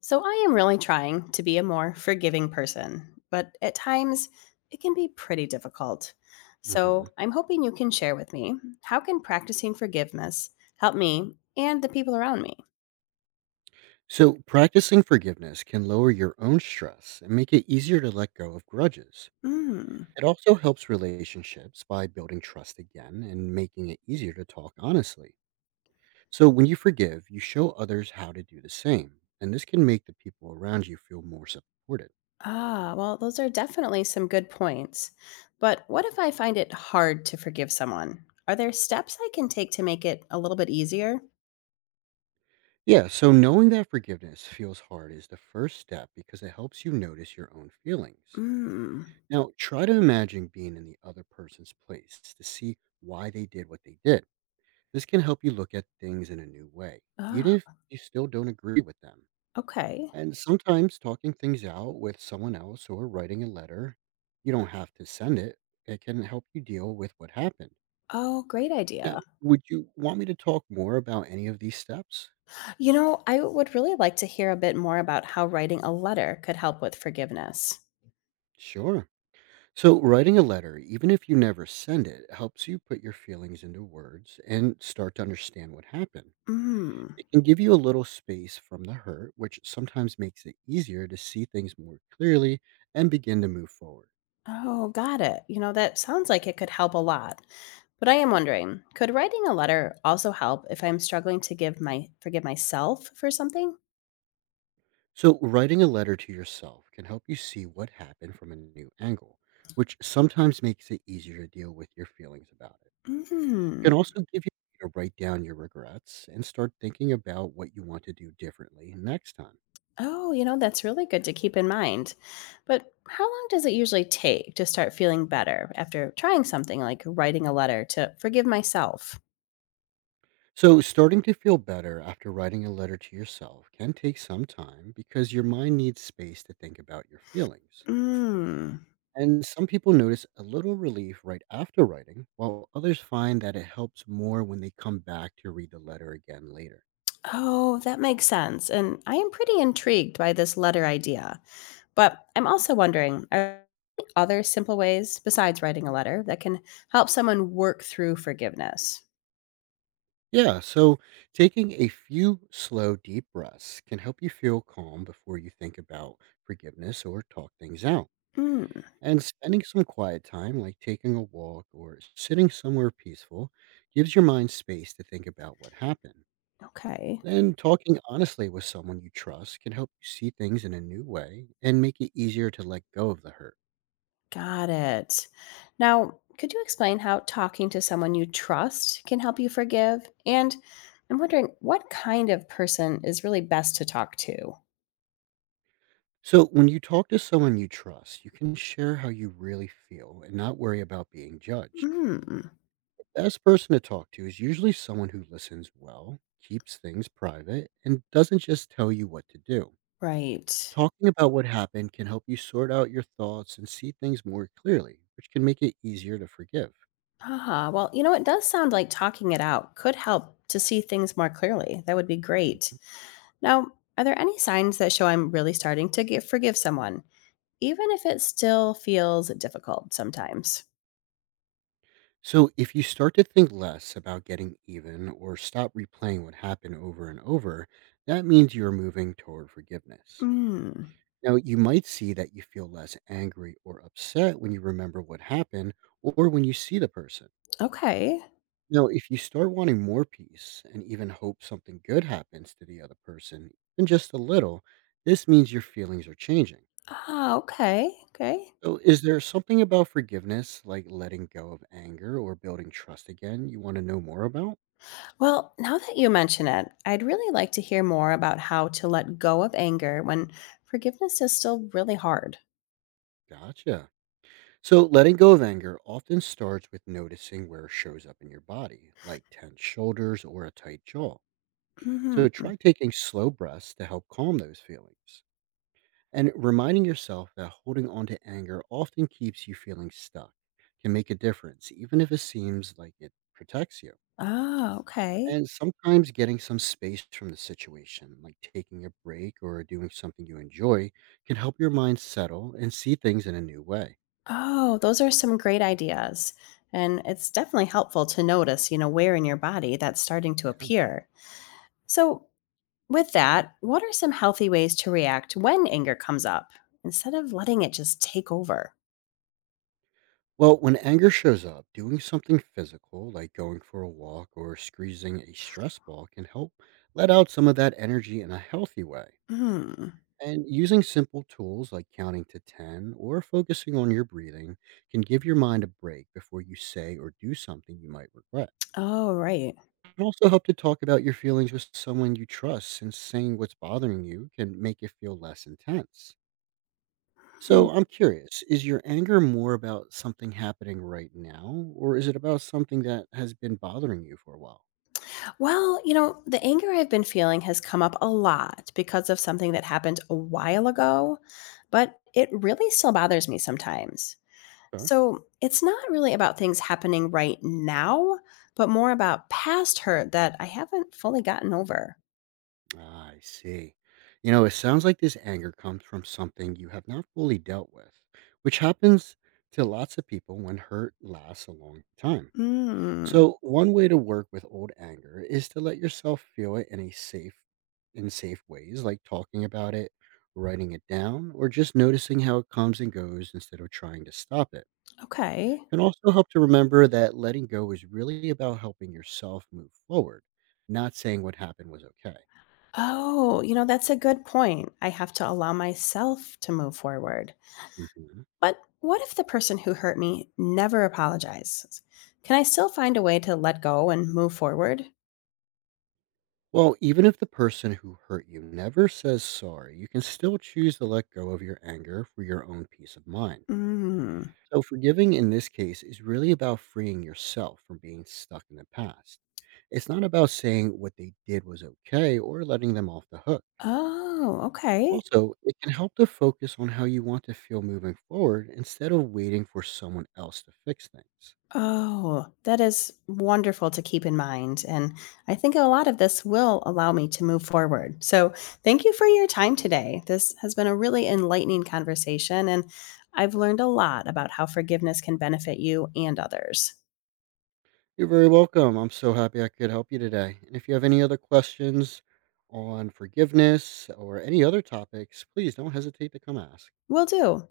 So I am really trying to be a more forgiving person, but at times it can be pretty difficult. So Mhm. I'm hoping you can share with me how can practicing forgiveness help me and the people around me? So, practicing forgiveness can lower your own stress and make it easier to let go of grudges. Mm. It also helps relationships by building trust again and making it easier to talk honestly. So, when you forgive, you show others how to do the same, and this can make the people around you feel more supported. Ah, well, those are definitely some good points. But what if I find it hard to forgive someone? Are there steps I can take to make it a little bit easier? Yeah, so knowing that forgiveness feels hard is the first step because it helps you notice your own feelings. Mm. Now, try to imagine being in the other person's place to see why they did what they did. This can help you look at things in a new way, even if Ah, you still don't agree with them. okay. And sometimes talking things out with someone else or writing a letter, you don't have to send it, it can help you deal with what happened. Oh, great Now, idea. would you want me to talk more about any of these steps? I would really like to hear a bit more about how writing a letter could help with forgiveness. Sure. So, writing a letter, even if you never send it, helps you put your feelings into words and start to understand what happened. Mm. It can give you a little space from the hurt, which sometimes makes it easier to see things more clearly and begin to move forward. Oh, got it. That sounds like it could help a lot. But I am wondering, could writing a letter also help if I'm struggling to give my forgive myself for something? So, writing a letter to yourself can help you see what happened from a new angle, which sometimes makes it easier to deal with your feelings about it. It Mm. can also give you to write down your regrets and start thinking about what you want to do differently next time. Oh, that's really good to keep in mind. But how long does it usually take to start feeling better after trying something like writing a letter to forgive myself? So, starting to feel better after writing a letter to yourself can take some time because your mind needs space to think about your feelings. Mm. And some people notice a little relief right after writing, while others find that it helps more when they come back to read the letter again later. Oh, that makes sense. And I am pretty intrigued by this letter idea. But I'm also wondering, are there any other simple ways besides writing a letter that can help someone work through forgiveness? Yeah, so taking a few slow, deep breaths can help you feel calm before you think about forgiveness or talk things out. Hmm. And spending some quiet time, like taking a walk or sitting somewhere peaceful, gives your mind space to think about what happened. Okay. Then, talking honestly with someone you trust can help you see things in a new way and make it easier to let go of the hurt. Got it. Now, could you explain how talking to someone you trust can help you forgive? And I'm wondering, what kind of person is really best to talk to? So, when you talk to someone you trust, you can share how you really feel and not worry about being judged. Hmm. The best person to talk to is usually someone who listens well, keeps things private, and doesn't just tell you what to do. Right. Talking about what happened can help you sort out your thoughts and see things more clearly, which can make it easier to forgive. Ah, well, it does sound like talking it out could help to see things more clearly. That would be great. Now, are there any signs that show I'm really starting to forgive someone, even if it still feels difficult sometimes? So, if you start to think less about getting even or stop replaying what happened over and over, that means you're moving toward forgiveness. Mm, Now, you might see that you feel less angry or upset when you remember what happened or when you see the person. okay. Now, if you start wanting more peace and even hope something good happens to the other person, even just a little, this means your feelings are changing. Ah, okay. Okay. So, is there something about forgiveness, like letting go of anger or building trust again, you want to know more about? Well, now that you mention it, I'd really like to hear more about how to let go of anger when forgiveness is still really hard. Gotcha. So, letting go of anger often starts with noticing where it shows up in your body, like tense shoulders or a tight jaw. So, Mm-hmm. try taking slow breaths to help calm those feelings. And reminding yourself that holding on to anger often keeps you feeling stuck can make a difference, even if it seems like it protects you. Ah, okay. And sometimes getting some space from the situation, like taking a break or doing something you enjoy, can help your mind settle and see things in a new way. Oh, those are some great ideas. And it's definitely helpful to notice, where in your body that's starting to appear. So, with that, what are some healthy ways to react when anger comes up instead of letting it just take over? Well, when anger shows up, doing something physical, like going for a walk or squeezing a stress ball, can help let out some of that energy in a healthy way. Hmm. And using simple tools like counting to 10 or focusing on your breathing can give your mind a break before you say or do something you might regret. Oh, right. It can also help to talk about your feelings with someone you trust, since saying what's bothering you can make it feel less intense. Hmm. So I'm curious, is your anger more about something happening right now, or is it about something that has been bothering you for a while? Well, the anger I've been feeling has come up a lot because of something that happened a while ago, but it really still bothers me sometimes. Okay. So it's not really about things happening right now, but more about past hurt that I haven't fully gotten over. Ah, I see. You know, it sounds like this anger comes from something you have not fully dealt with, which happens to lots of people when hurt lasts a long time. Mm, So one way to work with old anger is to let yourself feel it in a safe in safe ways, like talking about it, writing it down, or just noticing how it comes and goes instead of trying to stop it. okay. Can also help to remember that letting go is really about helping yourself move forward, not saying what happened was okay. Oh, that's a good point. I have to allow myself to move forward. Mhm. But what if the person who hurt me never apologizes? Can I still find a way to let go and move forward? Well, even if the person who hurt you never says sorry, you can still choose to let go of your anger for your own peace of mind. Mm. So, forgiving in this case is really about freeing yourself from being stuck in the past. It's not about saying what they did was okay or letting them off the hook. Oh, okay. Also, it can help to focus on how you want to feel moving forward instead of waiting for someone else to fix things. Oh, that is wonderful to keep in mind. And I think a lot of this will allow me to move forward. So, thank you for your time today. This has been a really enlightening conversation, and I've learned a lot about how forgiveness can benefit you and others. You're very welcome. I'm so happy I could help you today. And if you have any other questions on forgiveness or any other topics, please don't hesitate to come ask. Will do.